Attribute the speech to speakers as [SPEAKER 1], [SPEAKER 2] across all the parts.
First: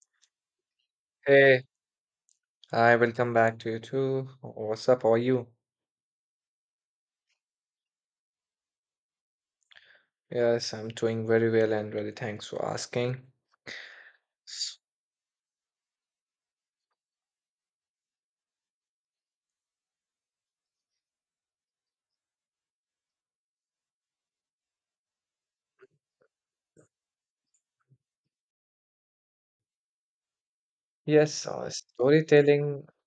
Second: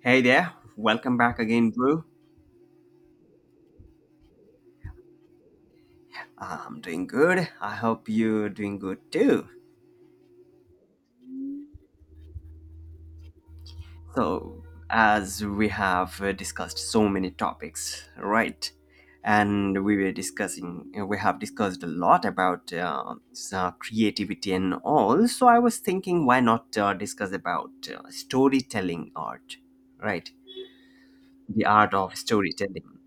[SPEAKER 1] Hey there, welcome back
[SPEAKER 2] Hey,
[SPEAKER 1] again, Drew.
[SPEAKER 2] hi, welcome back to you too. What's up? How are you?
[SPEAKER 1] I'm doing good. I hope you're doing good too.
[SPEAKER 2] Yes, I'm doing very well and really thanks for asking.
[SPEAKER 1] So,
[SPEAKER 2] S-
[SPEAKER 1] as we have discussed so many topics, right? And we were discussing, we have discussed a lot about creativity and all. So, I was thinking, why not discuss about storytelling art, right?
[SPEAKER 2] Yes,
[SPEAKER 1] The art of
[SPEAKER 2] storytelling.
[SPEAKER 1] storytelling.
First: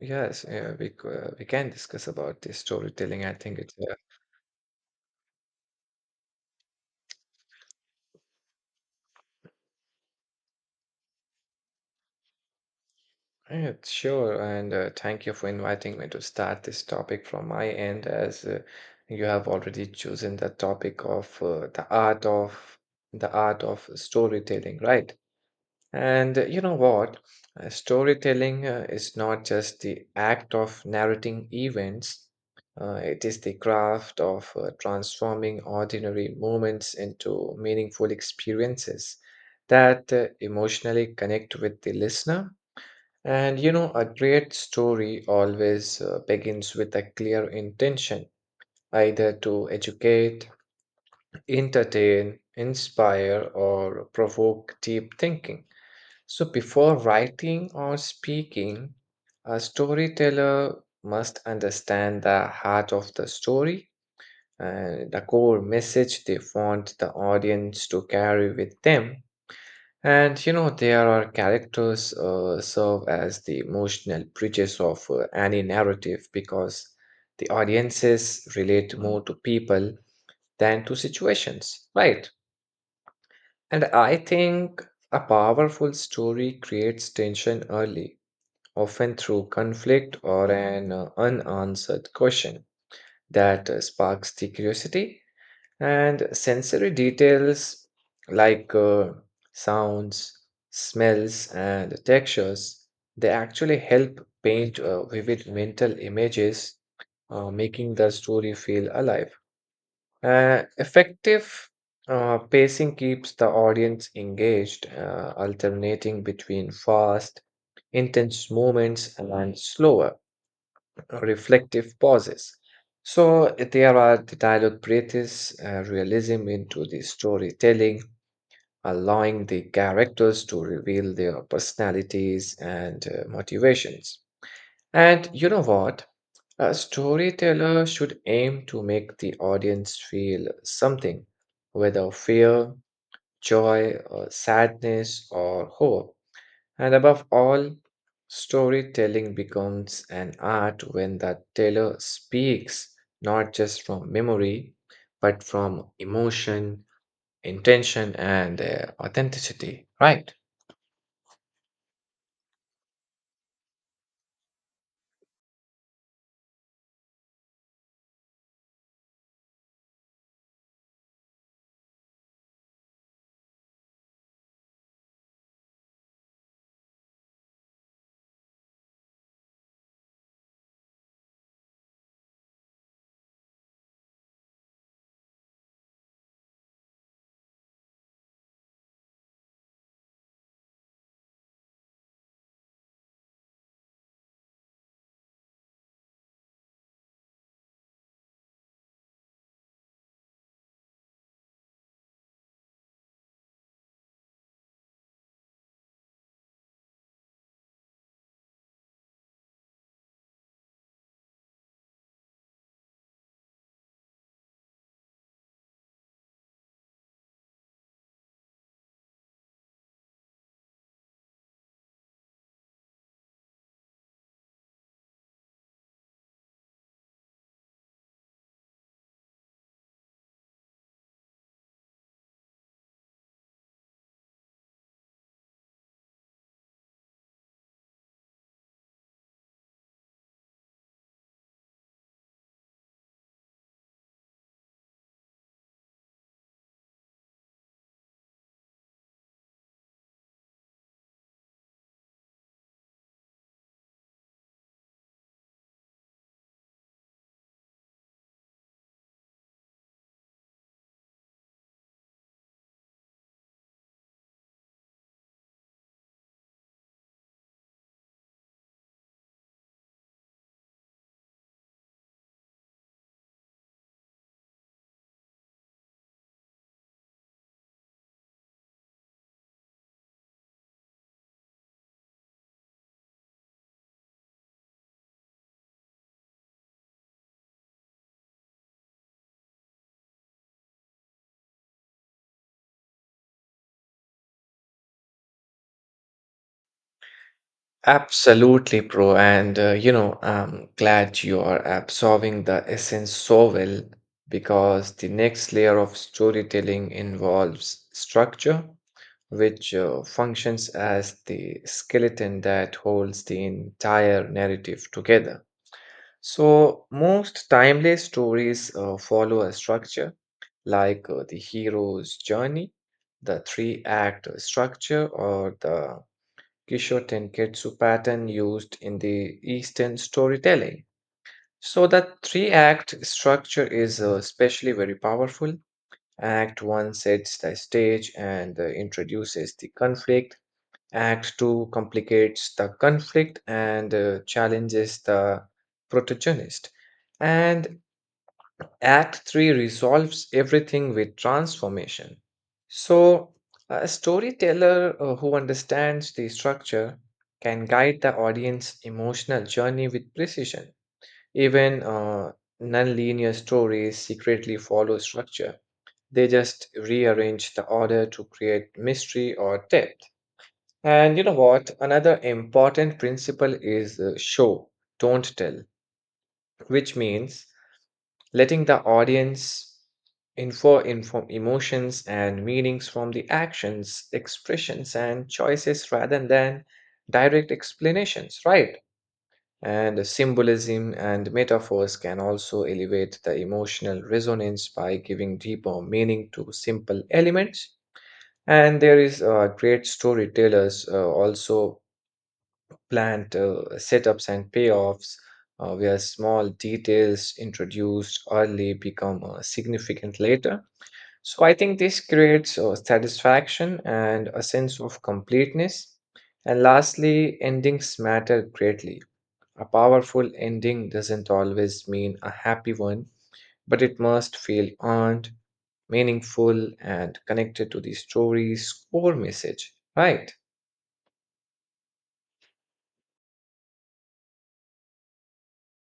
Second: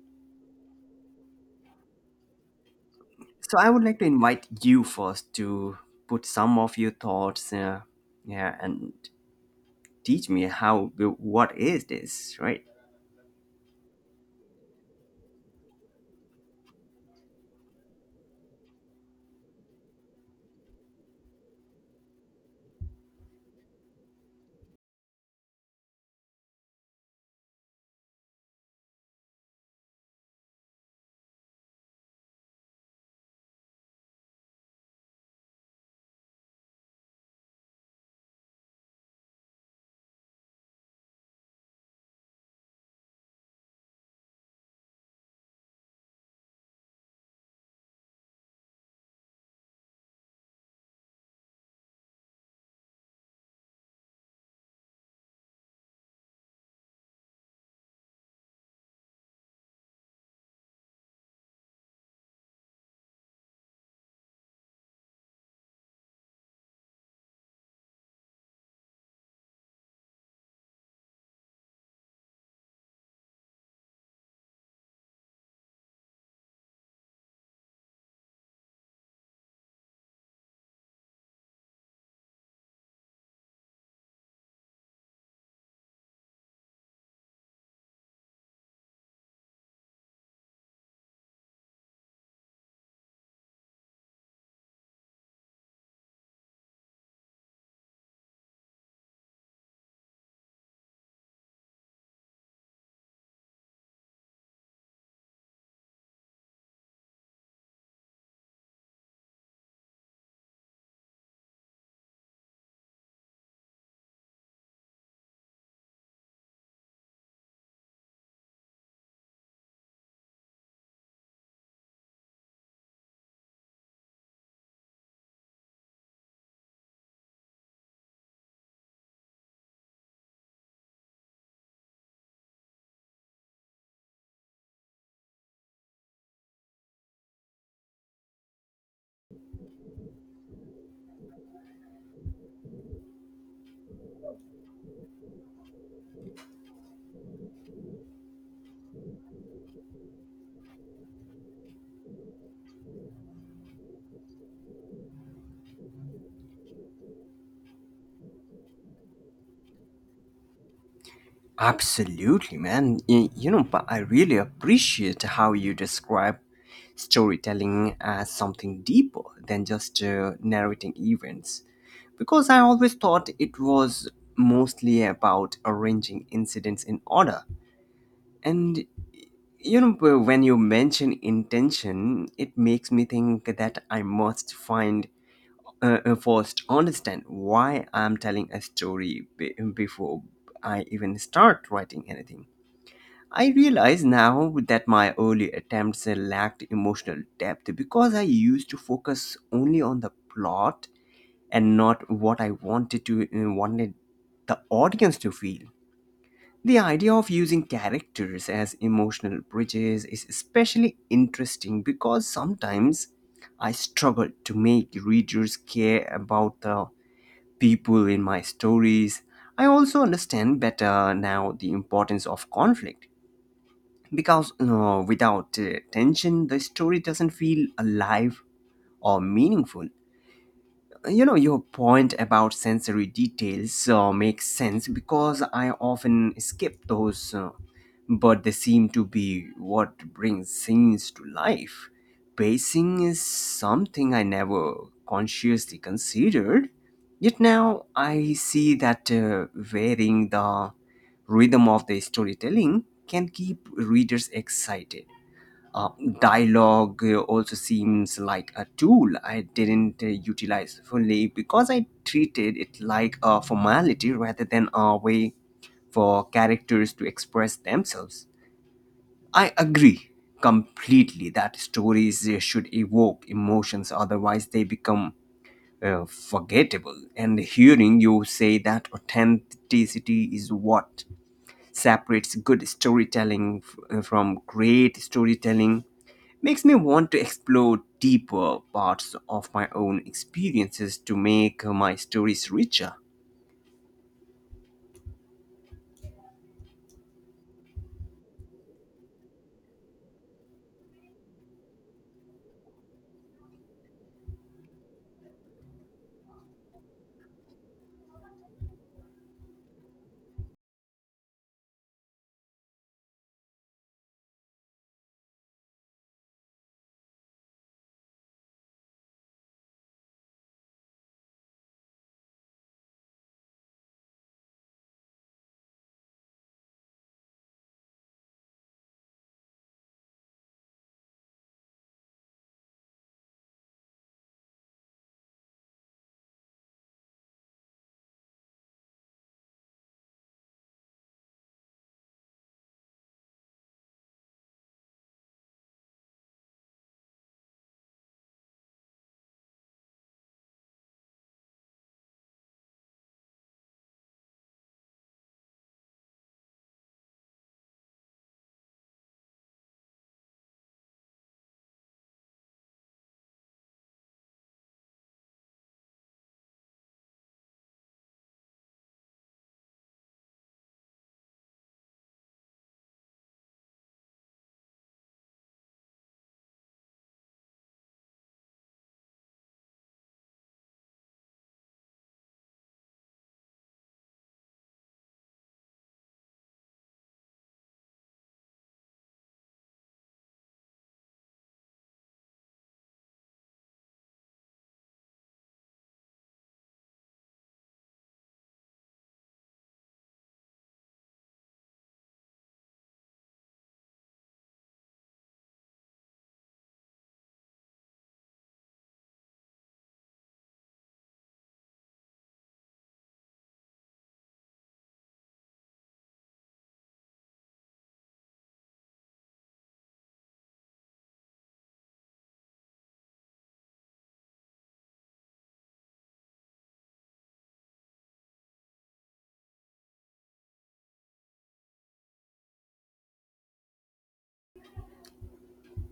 [SPEAKER 2] Yes, yeah, we can discuss about the storytelling. I
[SPEAKER 1] So,
[SPEAKER 2] think
[SPEAKER 1] I
[SPEAKER 2] it's
[SPEAKER 1] would
[SPEAKER 2] a
[SPEAKER 1] like to invite you first to put some of your thoughts. Yeah and teach me how, what is this, right?
[SPEAKER 2] Yeah, sure, and thank you for inviting me to start this topic from my end, as you have already chosen the topic of the art of storytelling, right? And you know what? Storytelling is not just the act of narrating events. It is the craft of transforming ordinary moments into meaningful experiences that emotionally connect with the listener, and you know, a great story always begins with a clear intention, either to educate, entertain, inspire, or provoke deep thinking. So, before writing or speaking, a storyteller must understand the heart of the story and the core message they want the audience to carry with them. And you know, there are characters serve as the emotional bridges of any narrative, because the audiences relate more to people than to situations, right? And I think a powerful story creates tension early, often through conflict or an unanswered question that sparks the curiosity, and sensory details like sounds, smells, and textures, they actually help paint vivid mental images, making the story feel alive. Effective pacing keeps the audience engaged, alternating between fast, intense moments and slower reflective pauses. So there are the dialogue breathes realism into the storytelling, allowing the characters to reveal their personalities and motivations. And you know what? A storyteller should aim to make the audience feel something, whether fear, joy, or sadness, or hope. And above all, storytelling becomes an art when the teller speaks not just from memory, but from emotion, intention, and authenticity, right?
[SPEAKER 1] Absolutely, man. You know, but I really appreciate how you describe storytelling as something deeper than just narrating events, because I always thought it was mostly about arranging incidents in order. And you know, when you mention intention, it makes me think that I must find, first understand why I'm telling a story before I even start writing anything. I realize now that my early attempts lacked emotional depth because I used to focus only on the plot and not what I wanted to wanted the audience to feel. The idea of using characters as emotional bridges is especially interesting because sometimes I struggle to make readers care about the people in my stories. I also understand better now the importance of conflict because you know, without tension, the story doesn't feel alive or meaningful. You know, your point about sensory details makes sense because I often skip those, but they seem to be what brings scenes to life. Pacing is something I never consciously considered, yet now I see that varying the rhythm of the storytelling can keep readers excited. Uh, dialogue uh, also seems like a tool I didn't utilize fully because I treated it like a formality rather than a way for characters to express themselves. I agree completely that stories should evoke emotions, otherwise, they become forgettable. And hearing you say that authenticity is what separates good storytelling from great storytelling makes me want to explore deeper parts of my own experiences to make my stories richer.
[SPEAKER 2] Absolutely, bro. And you know, I'm glad you are absorbing the essence so well, because the next layer of storytelling involves structure, which functions as the skeleton that holds the entire narrative together. So, most timeless stories follow a structure like the hero's journey, the three act structure, or the Kisho Tenketsu pattern used in the Eastern storytelling. So the three-act structure is especially very powerful. Act 1 sets the stage and introduces the conflict. Act 2 complicates the conflict and challenges the protagonist. And Act 3 resolves everything with transformation. So, a storyteller who understands the structure can guide the audience emotional journey with precision. Even non-linear stories secretly follow structure. They just rearrange the order to create mystery or depth. And you know what? Another important principle is show, don't tell, which means letting the audience infer inform emotions and meanings from the actions, expressions, and choices rather than direct explanations, right? And symbolism and metaphors can also elevate the emotional resonance by giving deeper meaning to simple elements. And there is great storytellers also plant setups and payoffs, where small details introduced early become significant later. So I think this creates satisfaction and a sense of completeness. And lastly, endings matter greatly. A powerful ending doesn't always mean a happy one, but it must feel earned, meaningful, and connected to the story's core message, right?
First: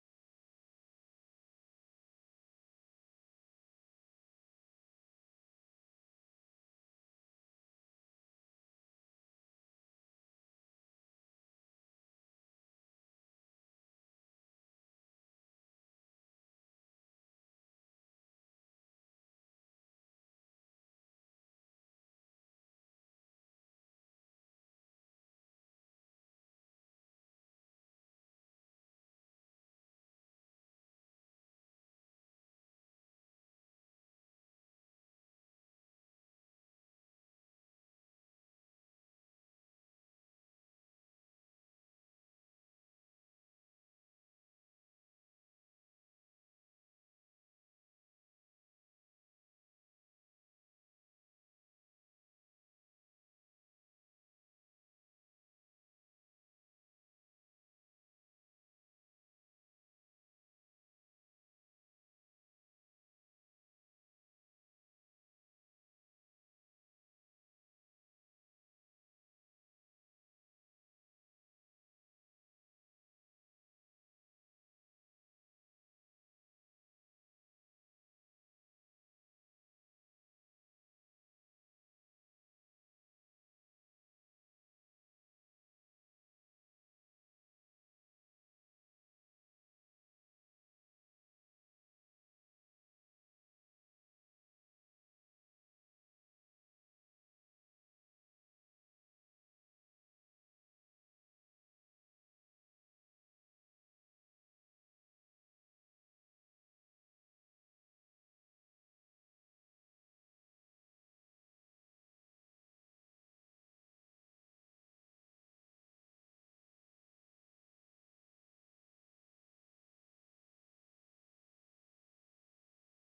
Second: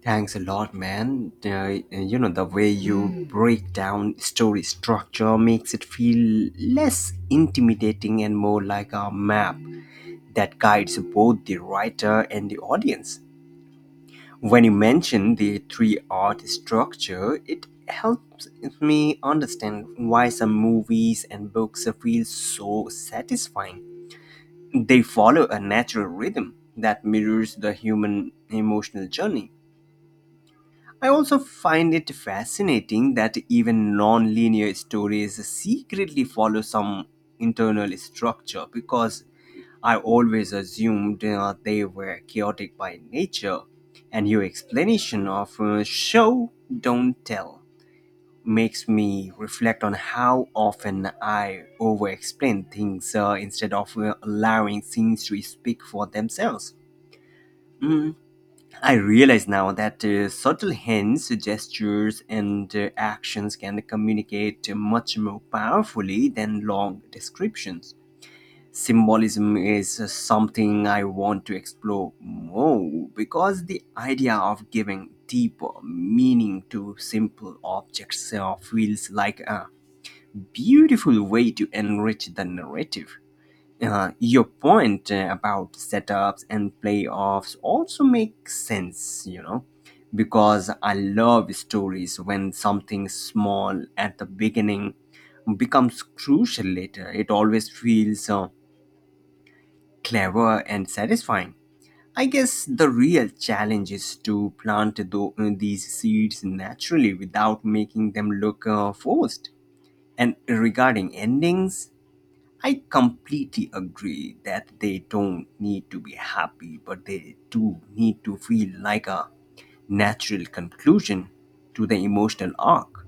[SPEAKER 1] Thanks a lot, man. You know, the way you break down story structure makes it feel less intimidating and more like a map that guides both the writer and the audience. When you mention the three art structure, it helps me understand why some movies and books feel so satisfying. They follow a natural rhythm that mirrors the human emotional journey. I also find it fascinating that even non linear stories secretly follow some internal structure because I always assumed they were chaotic by nature. And your explanation of show, don't tell makes me reflect on how often I over explain things instead of allowing things to speak for themselves. Mm, I realize now that subtle hints, gestures, and actions can communicate much more powerfully than long descriptions. Symbolism is something I want to explore more because the idea of giving deeper meaning to simple objects feels like a beautiful way to enrich the narrative. Your point about setups and playoffs also makes sense, because I love stories when something small at the beginning becomes crucial later. It always feels clever and satisfying. I guess the real challenge is to plant these seeds naturally without making them look forced. And regarding endings, I completely agree that they don't need to be happy, but they do need to feel like a natural conclusion to the emotional arc.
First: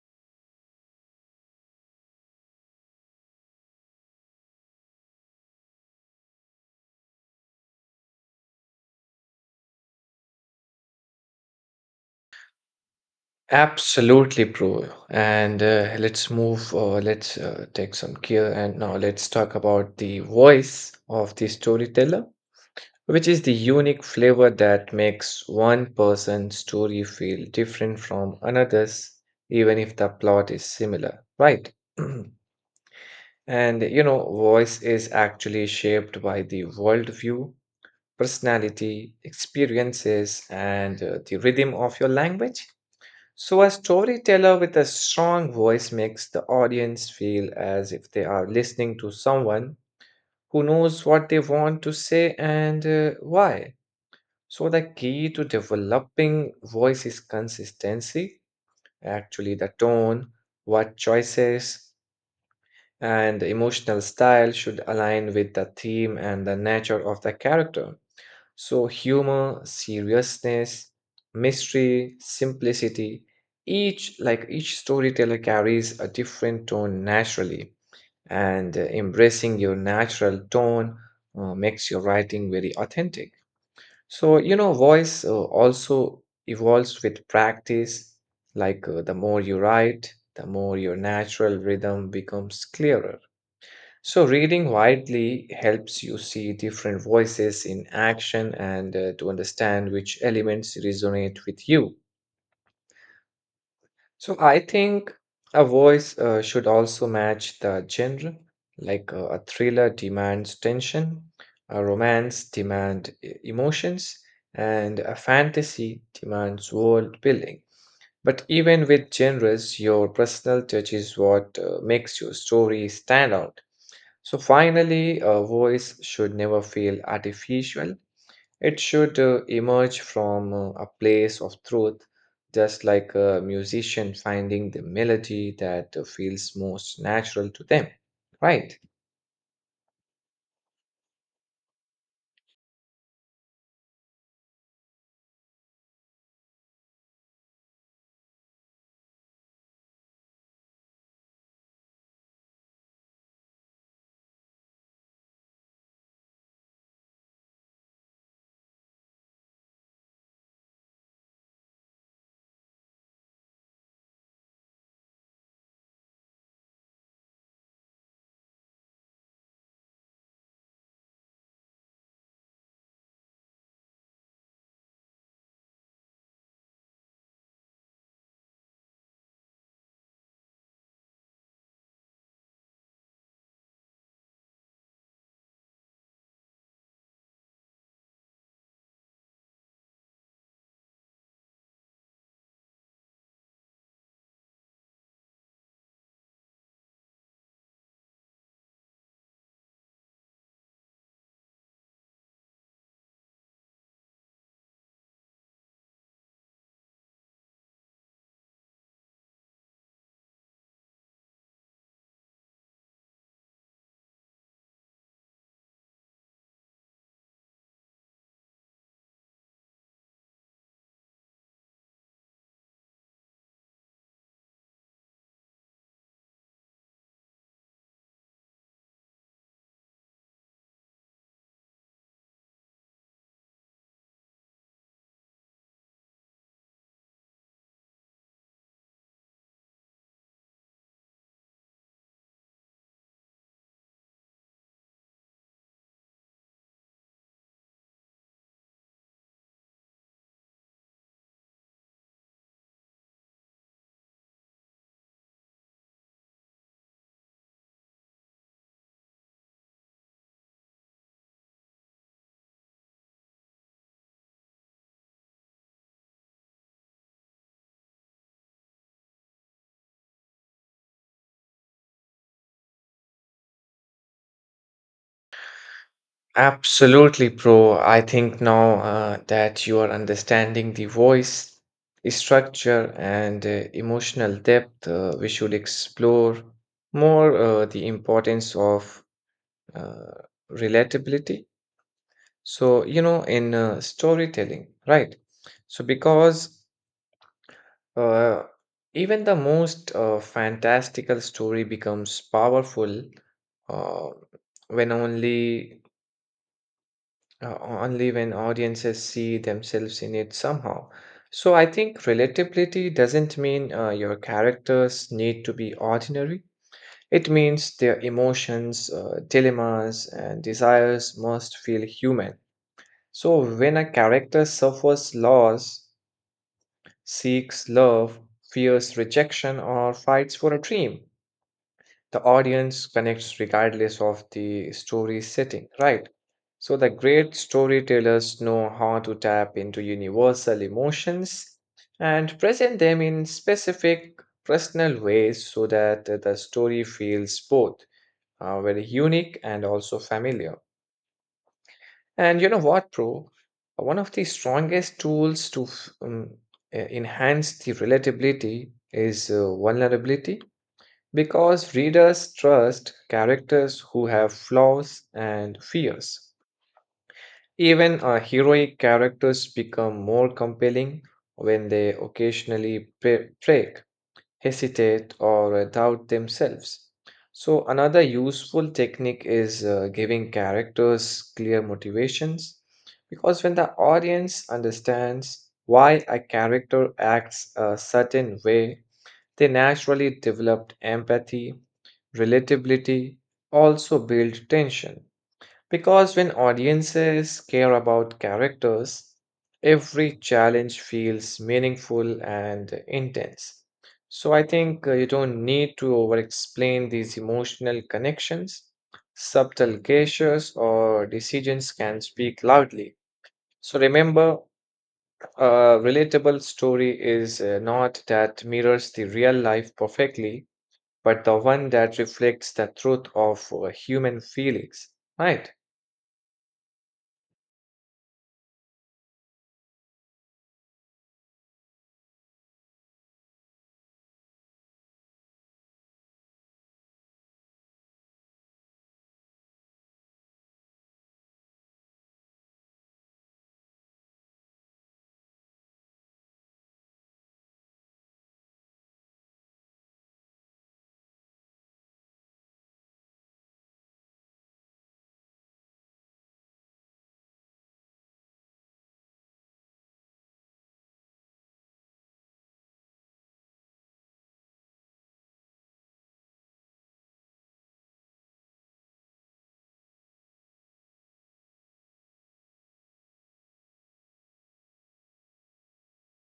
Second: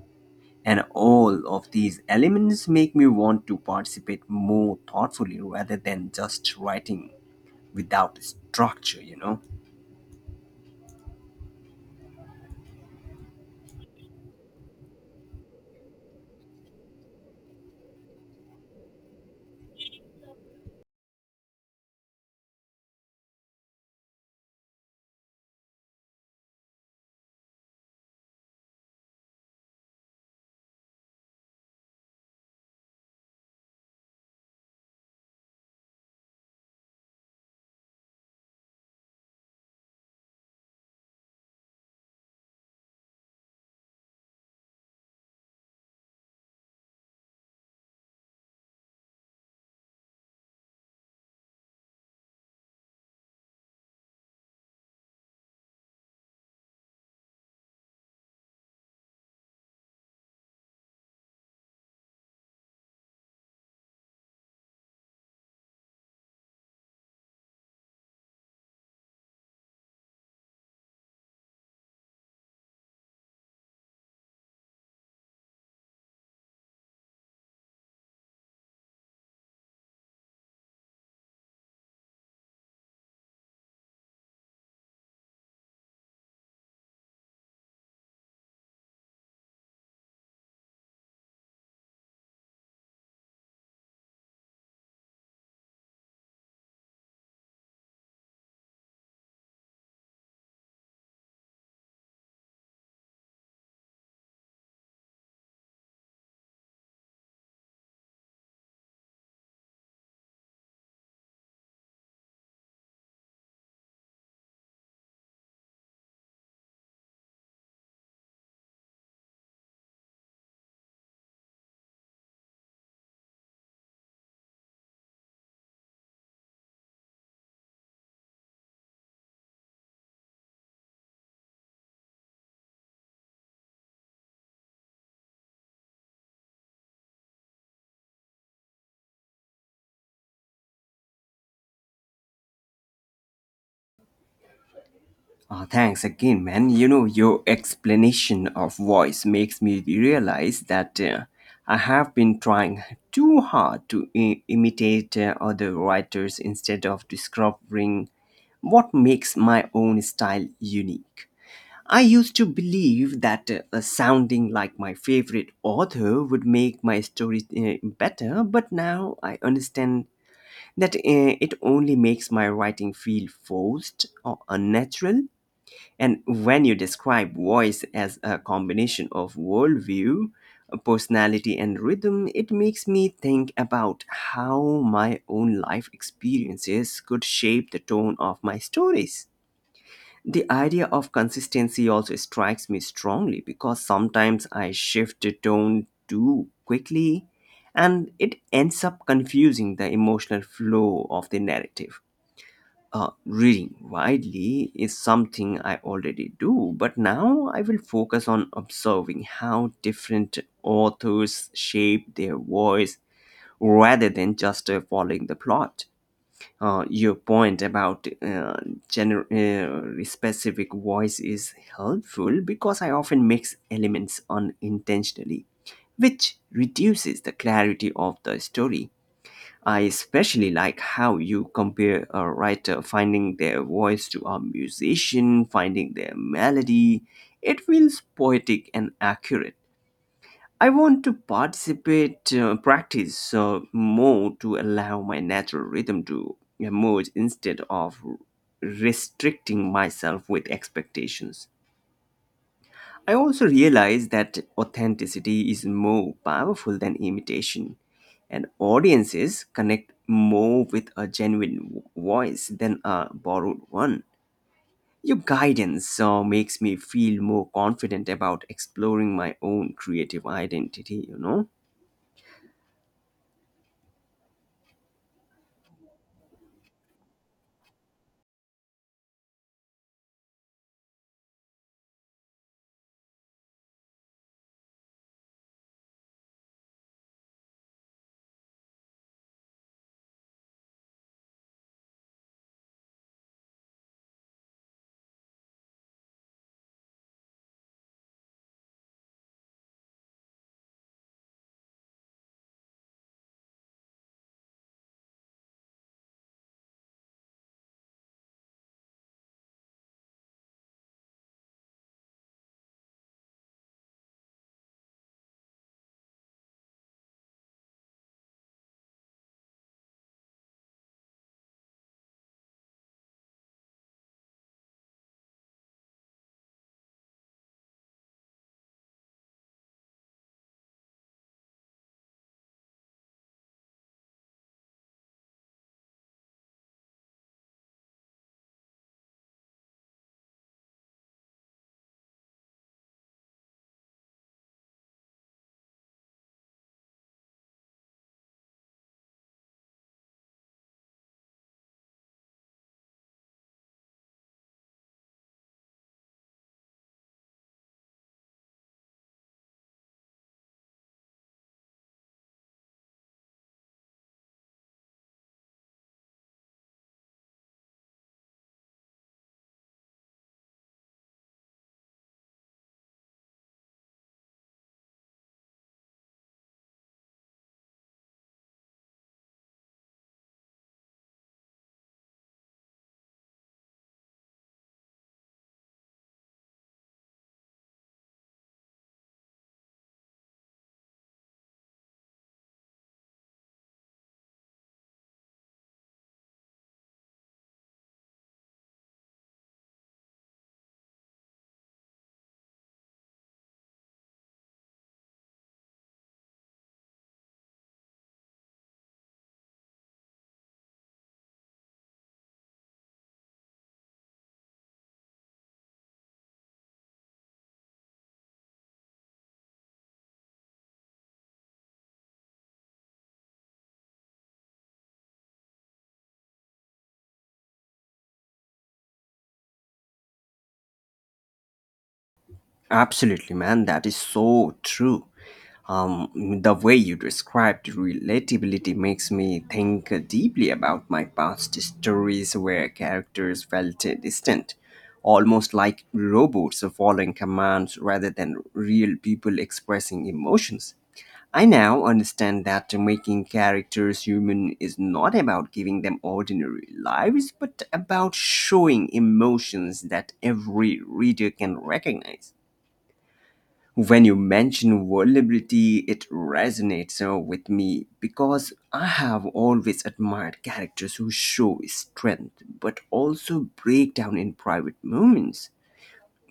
[SPEAKER 1] And all of these elements make me want to participate more thoughtfully rather than just writing without structure.
[SPEAKER 2] Absolutely, bro. And let's move or let's take some care. And now let's talk about the voice of the storyteller, which is the unique flavor that makes one person's story feel different from another's, even if the plot is similar, right? And you know, voice is actually shaped by the worldview, personality, experiences, and the rhythm of your language. So, a storyteller with a strong voice makes the audience feel as if they are listening to someone who knows what they want to say and why. So, the key to developing voice is consistency, actually, the tone, what choices, and the emotional style should align with the theme and the nature of the character. So, humor, seriousness, mystery, simplicity, each storyteller carries a different tone naturally, and embracing your natural tone makes your writing very authentic. So, you know, voice also evolves with practice. Like the more you write, the more your natural rhythm becomes clearer. So, reading widely helps you see different voices in action and to understand which elements resonate with you. So, I think a voice should also match the genre, like a thriller demands tension, a romance demands emotions, and a fantasy demands world building. But even with genres, your personal touch is what makes your story stand out. So finally, a voice should never feel artificial. It should emerge from a place of truth, just like a musician finding the melody that feels most natural to them. Right.
[SPEAKER 1] Thanks again, man. You know, your explanation of voice makes me realize that I have been trying too hard to imitate other writers instead of discovering what makes my own style unique. I used to believe that sounding like my favorite author would make my stories better, but now I understand that it only makes my writing feel forced or unnatural. And when you describe voice as a combination of worldview, personality, and rhythm, it makes me think about how my own life experiences could shape the tone of my stories. The idea of consistency also strikes me strongly because sometimes I shift the tone too quickly and it ends up confusing the emotional flow of the narrative. Reading widely is something I already do, but now I will focus on observing how different authors shape their voice rather than just following the plot. Your point about specific voice is helpful because I often mix elements unintentionally, which reduces the clarity of the story. I especially like how you compare a writer finding their voice to a musician finding their melody. It feels poetic and accurate. I want to practice more to allow my natural rhythm to emerge instead of restricting myself with expectations. I also realize that authenticity is more powerful than imitation, and audiences connect more with a genuine voice than a borrowed one. Your guidance makes me feel more confident about exploring my own creative identity, you know?
[SPEAKER 2] Absolutely, bro. I think now that you are understanding the voice structure and emotional depth, we should explore more the importance of uh, relatability, so you know, in storytelling, right? So because uh, even the most fantastical story becomes powerful uh, when only only when audiences see themselves in it somehow. So I think relatability doesn't mean your characters need to be ordinary. It means their emotions, dilemmas and desires must feel human. So, when a character suffers loss, seeks love, fears rejection, or fights for a dream, the audience connects regardless of the story setting, right? So, the great storytellers know how to tap into universal emotions and present them in specific, personal ways so that the story feels both very unique and also familiar. And you know what, bro? One of the strongest tools to enhance the relatability is vulnerability, because readers trust characters who have flaws and fears. Even heroic characters become more compelling when they occasionally break, hesitate, or doubt themselves. So, another useful technique is giving characters clear motivations, because when the audience understands why a character acts a certain way, they naturally develop empathy, relatability, also build tension. Because when audiences care about characters, every challenge feels meaningful and intense. So I think you don't need to over explain these emotional connections. Subtle gestures or decisions can speak loudly. So remember, a relatable story is not that mirrors the real life perfectly, but the one that reflects the truth of human feelings, right?
[SPEAKER 1] Absolutely, man. That is so true. The way you described relatability makes me think deeply about my past stories where characters felt distant, almost like robots following commands rather than real people expressing emotions. I now understand that making characters human is not about giving them ordinary lives, but about showing emotions that every reader can recognize. When you mention vulnerability, it resonates with me because I have always admired characters who show strength but also break down in private moments.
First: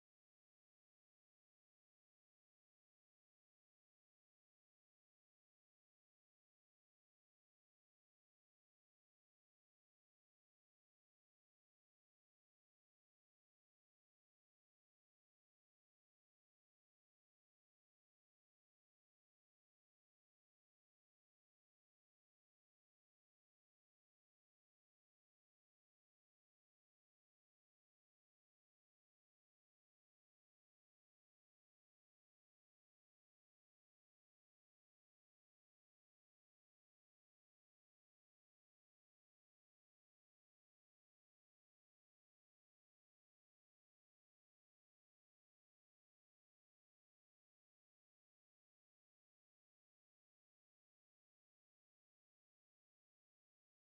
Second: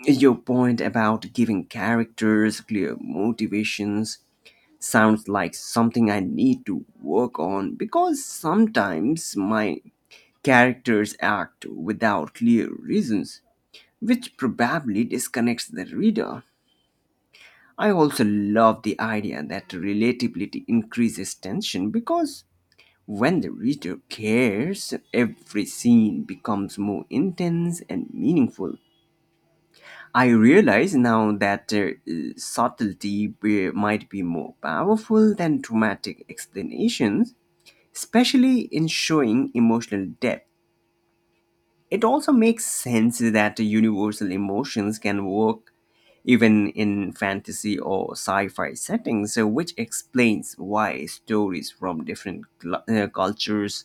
[SPEAKER 1] Your point about giving characters clear motivations sounds like something I need to work on because sometimes my characters act without clear reasons, which probably disconnects the reader. I also love the idea that relatability increases tension because when the reader cares, every scene becomes more intense and meaningful. I realize now that subtlety might be more powerful than dramatic explanations, especially in showing emotional depth. It also makes sense that universal emotions can work even in fantasy or sci fi settings, so which explains why stories from different cultures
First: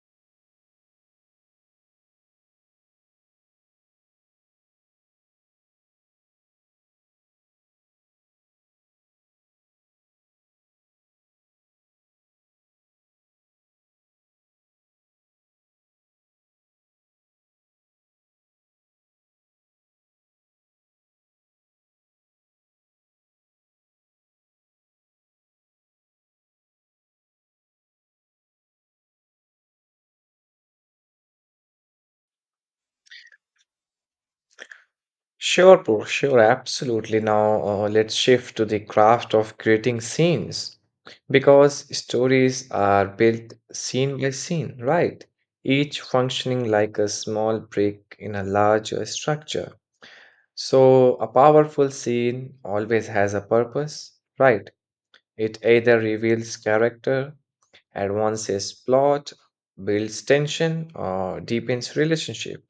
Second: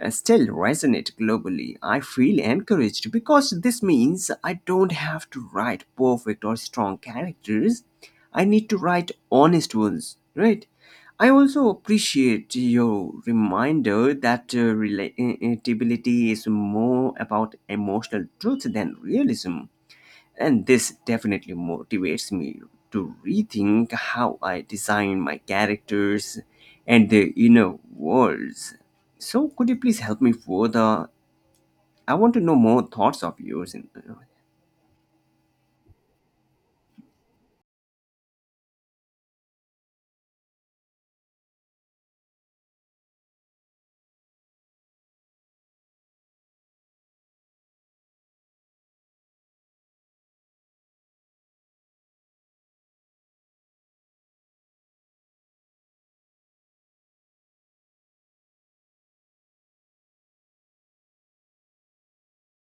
[SPEAKER 1] still resonate globally. I feel encouraged because this means I don't have to write perfect or strong characters. I need to write honest ones, right? I also appreciate your reminder that relatability is more about emotional truth than realism. And this definitely motivates me to rethink how I design my characters and their inner worlds. So, could you please help me further? I want to know more thoughts of yours. In
[SPEAKER 2] Sure, bro, sure, absolutely. Now, let's shift to the craft of creating scenes, because stories are built scene by scene, right? Each functioning like a small brick in a larger structure. So, a powerful scene always has a purpose, right? It either reveals character, advances plot, builds tension, or deepens relationship.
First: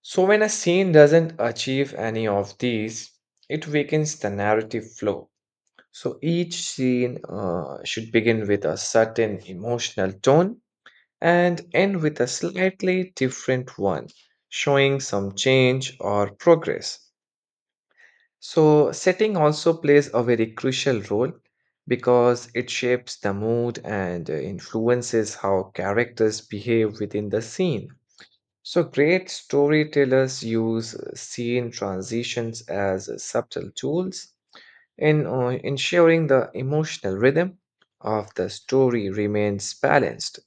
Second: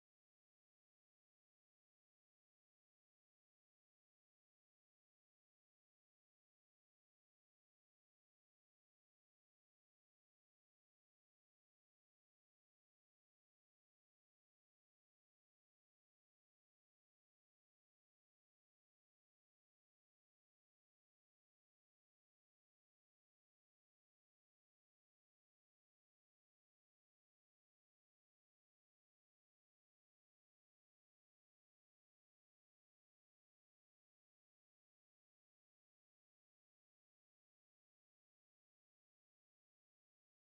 [SPEAKER 2] So, when a scene doesn't achieve any of these, it weakens the narrative flow. So, each scene should begin with a certain emotional tone and end with a slightly different one, showing some change or progress. So, setting also plays a very crucial role, because it shapes the mood and influences how characters behave within the scene. So, great storytellers use scene transitions as subtle tools in ensuring the emotional rhythm of the story remains balanced.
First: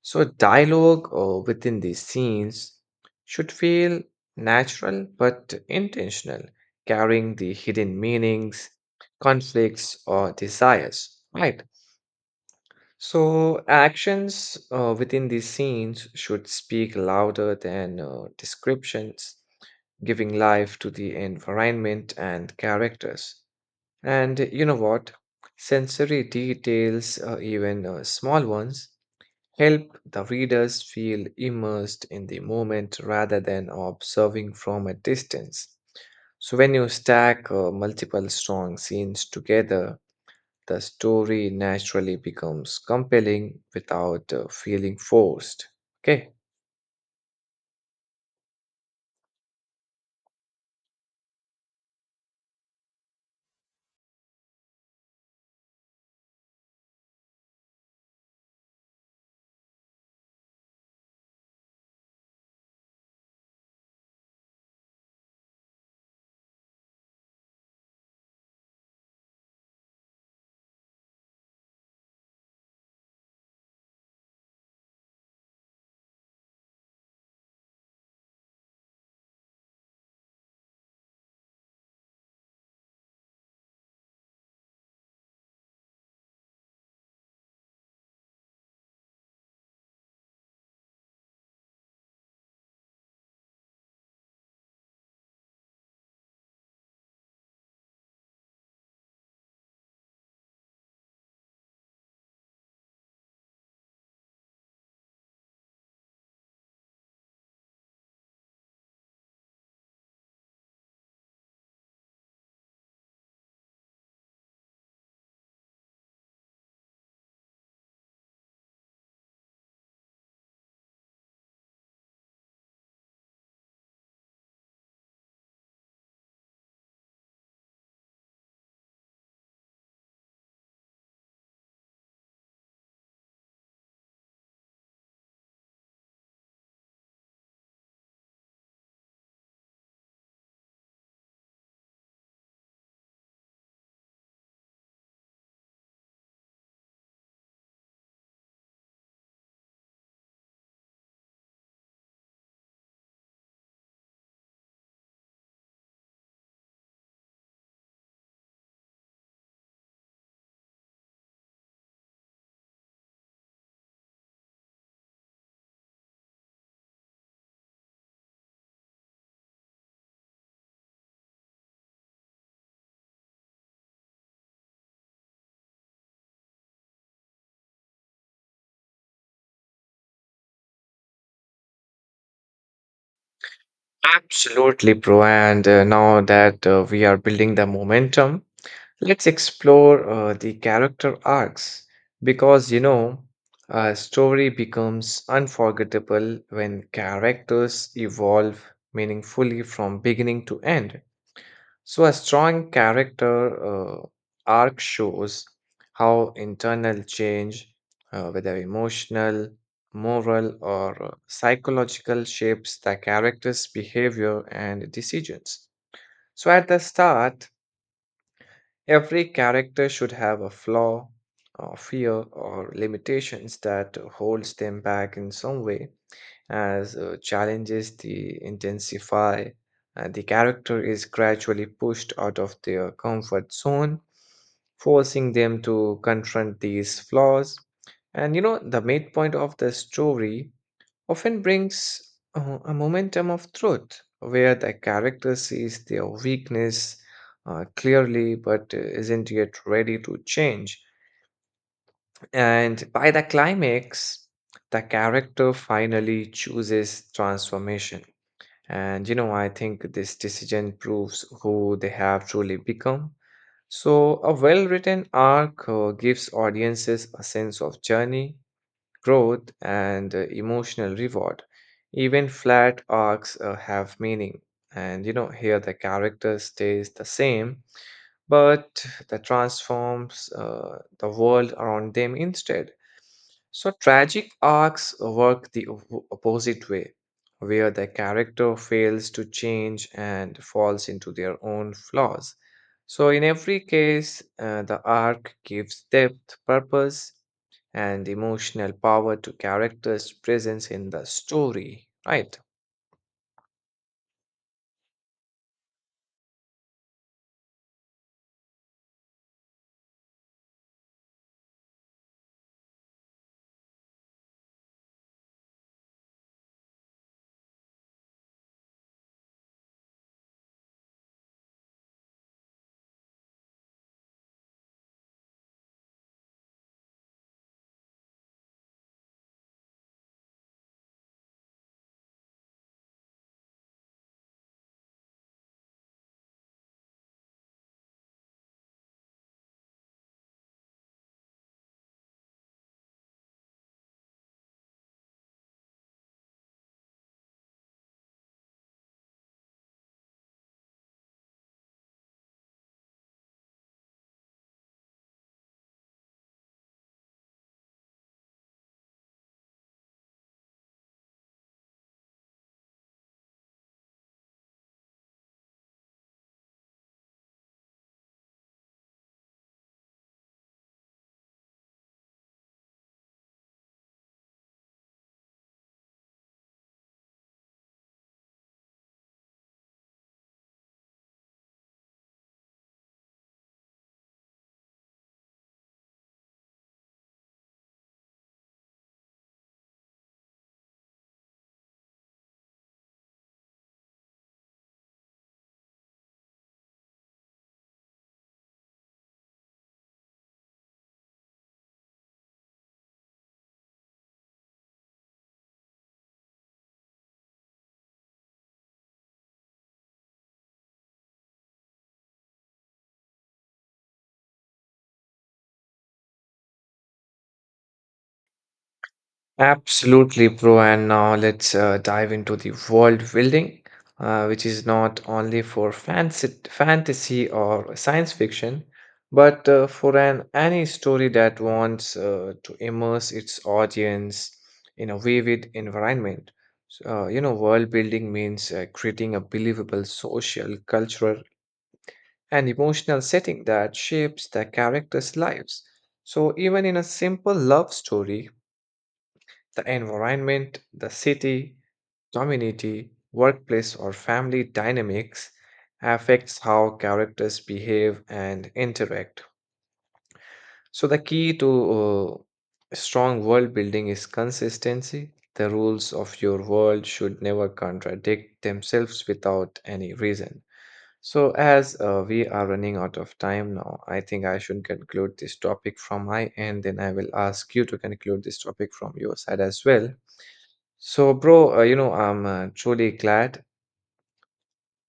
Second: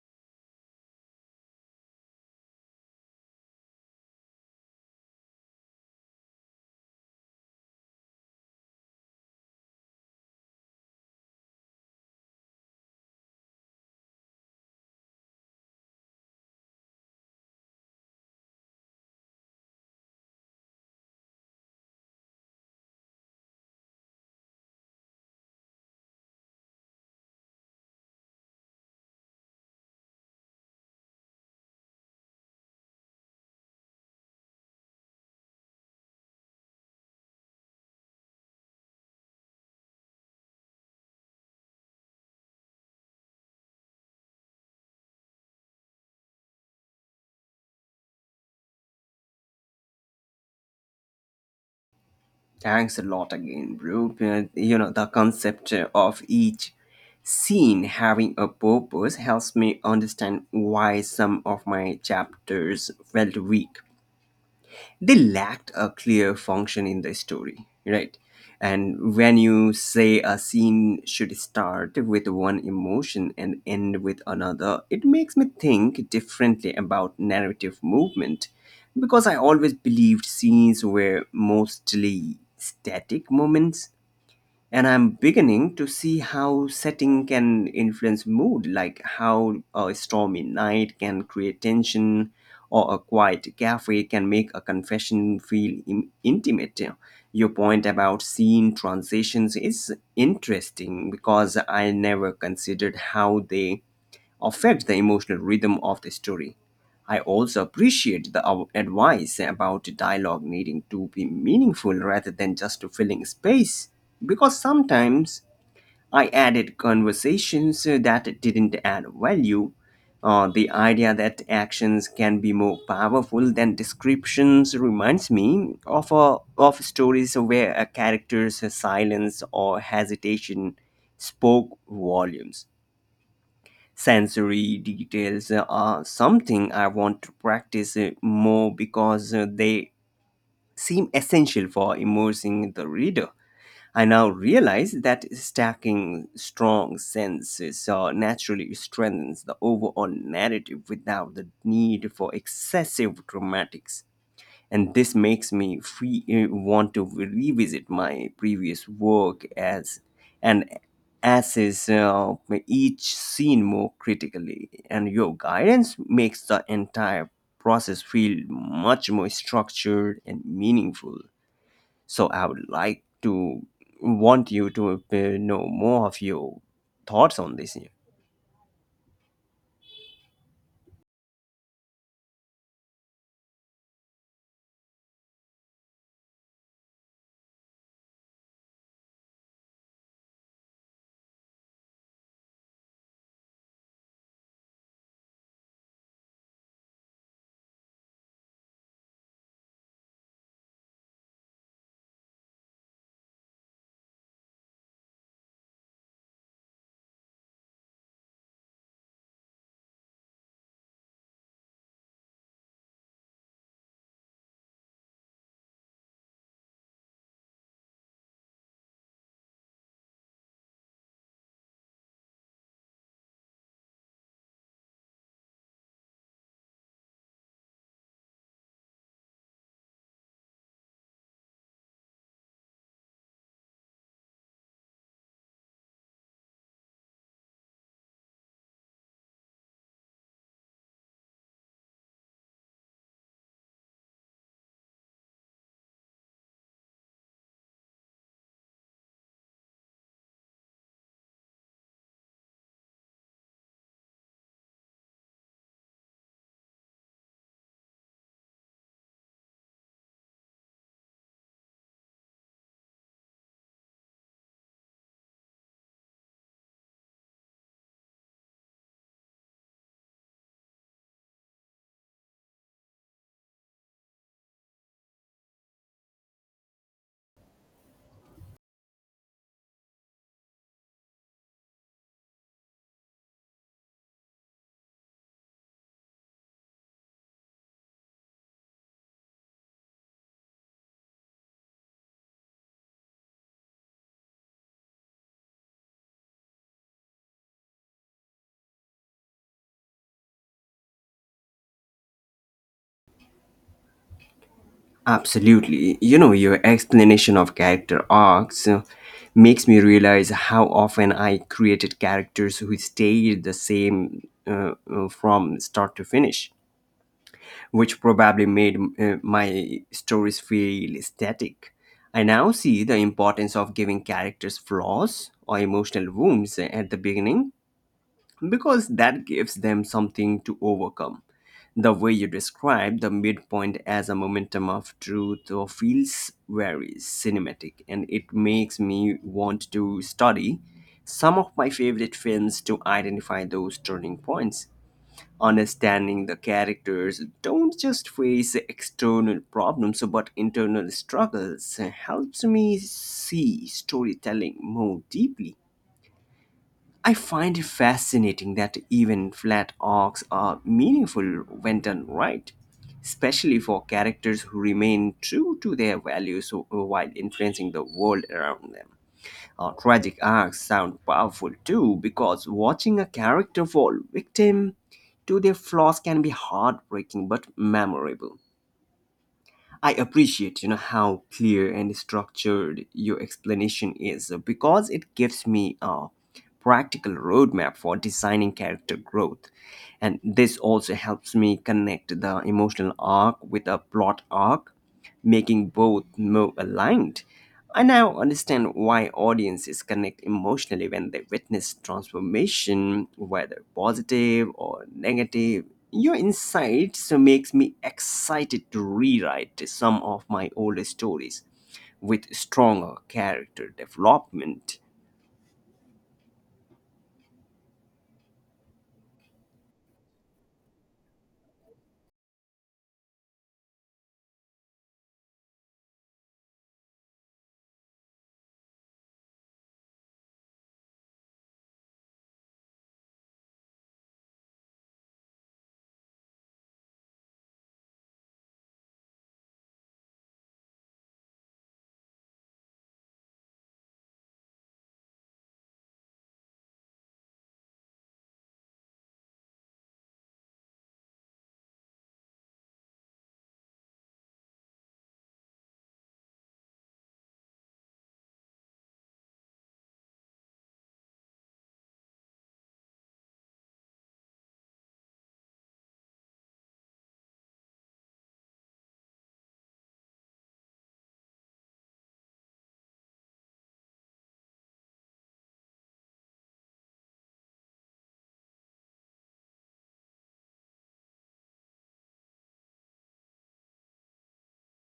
[SPEAKER 2] So, dialogue within these scenes should feel natural but intentional, carrying the hidden meanings, conflicts, or desires, right? So, actions within these scenes should speak louder than descriptions, giving life to the environment and characters. And you know what? Sensory details, even small ones, help the readers feel immersed in the moment rather than observing from a distance. So, when you stack multiple strong scenes together, the story naturally becomes compelling without feeling forced. Okay.
[SPEAKER 1] Thanks a lot again, bro. You know, the concept of each scene having a purpose helps me understand why some of my chapters felt weak, they lacked a clear function in the story, right? And when you say a scene should start with one emotion and end with another, it makes me think differently about narrative movement because I always believed scenes were mostly static moments. And I'm beginning to see how setting can influence mood, like how a stormy night can create tension or a quiet cafe can make a confession feel intimate. Your point about scene transitions is interesting because I never considered how they affect the emotional rhythm of the story. I also appreciate the advice about dialogue needing to be meaningful rather than just filling space, because sometimes I added conversations that didn't add value. The idea that actions can be more powerful than descriptions reminds me of stories where a character's silence or hesitation spoke volumes. Sensory details are something I want to practice more because they seem essential for immersing the reader. I now realize that stacking strong senses naturally strengthens the overall narrative without the need for excessive dramatics, and this makes me want to revisit my previous work as and assess each scene more critically. And your guidance makes the entire process feel much more structured and meaningful. So I would like to want you to know more of your thoughts on this, yeah.
[SPEAKER 2] Absolutely, Pro. And now that we are building the momentum, let's explore the character arcs, because you know, a story becomes unforgettable when characters evolve meaningfully from beginning to end. So, a strong character arc shows how internal change, whether emotional, moral, or psychological, shapes the character's behavior and decisions. So, at the start, every character should have a flaw, or fear, or limitations that holds them back in some way, as challenges the intensify and the character is gradually pushed out of their comfort zone, forcing them to confront these flaws. And you know, the midpoint of the story often brings a momentum of truth, where the character sees their weakness clearly, but isn't yet ready to change. And by the climax, the character finally chooses transformation. And you know, I think this decision proves who they have truly become. So, a well written arc gives audiences a sense of journey, growth, and emotional reward. Even flat arcs have meaning. And you know, here the character stays the same, but the transforms the world around them instead. So tragic arcs work the opposite way, where the character fails to change and falls into their own flaws. So in every case, the arc gives depth, purpose, and emotional power to characters' presence in the story, right?
[SPEAKER 1] Absolutely. You know, your explanation of character arcs makes me realize how often I created characters who stayed the same from start to finish, which probably made my stories feel static. I now see the importance of giving characters flaws or emotional wounds at the beginning because that gives them something to overcome. The way you describe the midpoint as a momentum of truth or feels very cinematic, and it makes me want to study some of my favorite films to identify those turning points. Understanding the characters don't just face external problems but internal struggles helps me see storytelling more deeply. I find it fascinating that even flat arcs are meaningful when done right, especially for characters who remain true to their values while influencing the world around them. Tragic arcs sound powerful too because watching a character fall victim to their flaws can be heartbreaking but memorable. I appreciate, you know, how clear and structured your explanation is because it gives me a practical roadmap for designing character growth. And this also helps me connect the emotional arc with a plot arc, making both more aligned. I now understand why audiences connect emotionally when they witness transformation, whether positive or negative. Your insights makes me excited to rewrite some of my older stories with stronger character development.
[SPEAKER 2] Absolutely, bro. And now let's dive into the world building, which is not only for fancy, fantasy or science fiction, but for an any story that wants to immerse its audience in a vivid environment. You know, world building means creating a believable social, cultural, and emotional setting that shapes the characters' lives. So even in a simple love story, the environment, the city, community, workplace, or family dynamics affects how characters behave and interact. So, the key to strong world building is consistency. The rules of your world should never contradict themselves without any reason. So, as we are running out of time now, I think I should conclude this topic from my end. Then I will ask you to conclude this topic from your side as well. So, bro, you know, I'm truly glad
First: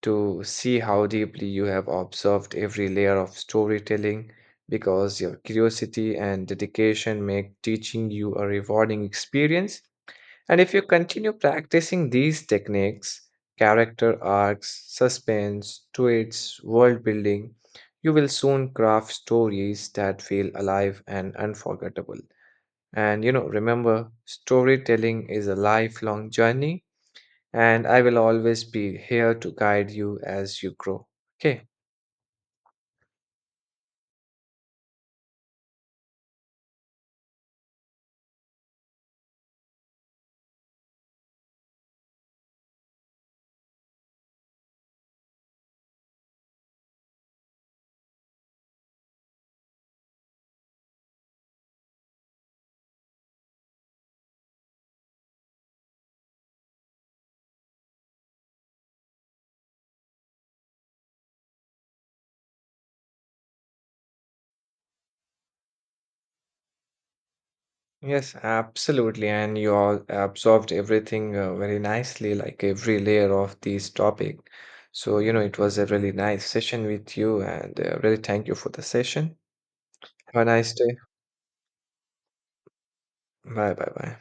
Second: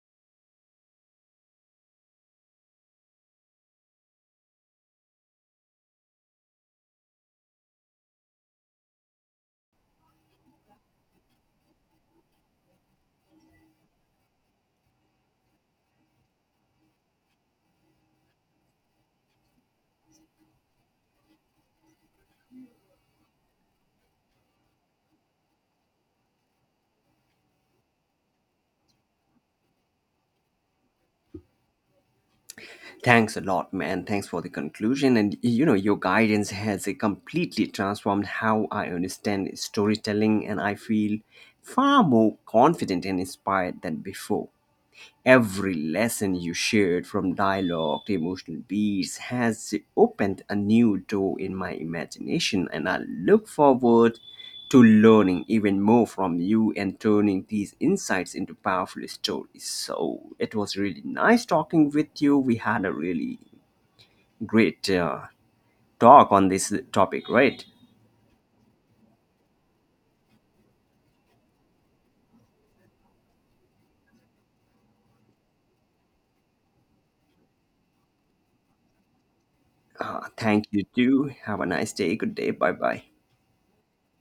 [SPEAKER 2] to see how deeply you have observed every layer of storytelling, because your curiosity and dedication make teaching you a rewarding experience. And if you continue practicing these techniques, character arcs, suspense, twists, world building, you will soon craft stories that feel alive and unforgettable. And you know, remember, storytelling is a lifelong journey, and I will always be here to guide you as you grow. Okay.
[SPEAKER 1] Thanks a lot, man. Thanks for the conclusion. And you know, your guidance has completely transformed how I understand storytelling, and I feel far more confident and inspired than before. Every lesson you shared, from dialogue to emotional beats, has opened a new door in my imagination, and I look forward to learning even more from you and turning these insights into powerful stories. So it was really nice talking with you. We had a really great talk on this topic, right?
[SPEAKER 2] Yes, absolutely. And you all absorbed everything very nicely, like every layer of this topic. So, you know, it was a really nice session with you, and really thank you for the session. Have a
[SPEAKER 1] Thank
[SPEAKER 2] nice
[SPEAKER 1] you,
[SPEAKER 2] day.
[SPEAKER 1] too. Have a nice day. Good day. Bye bye.
[SPEAKER 2] Bye bye bye.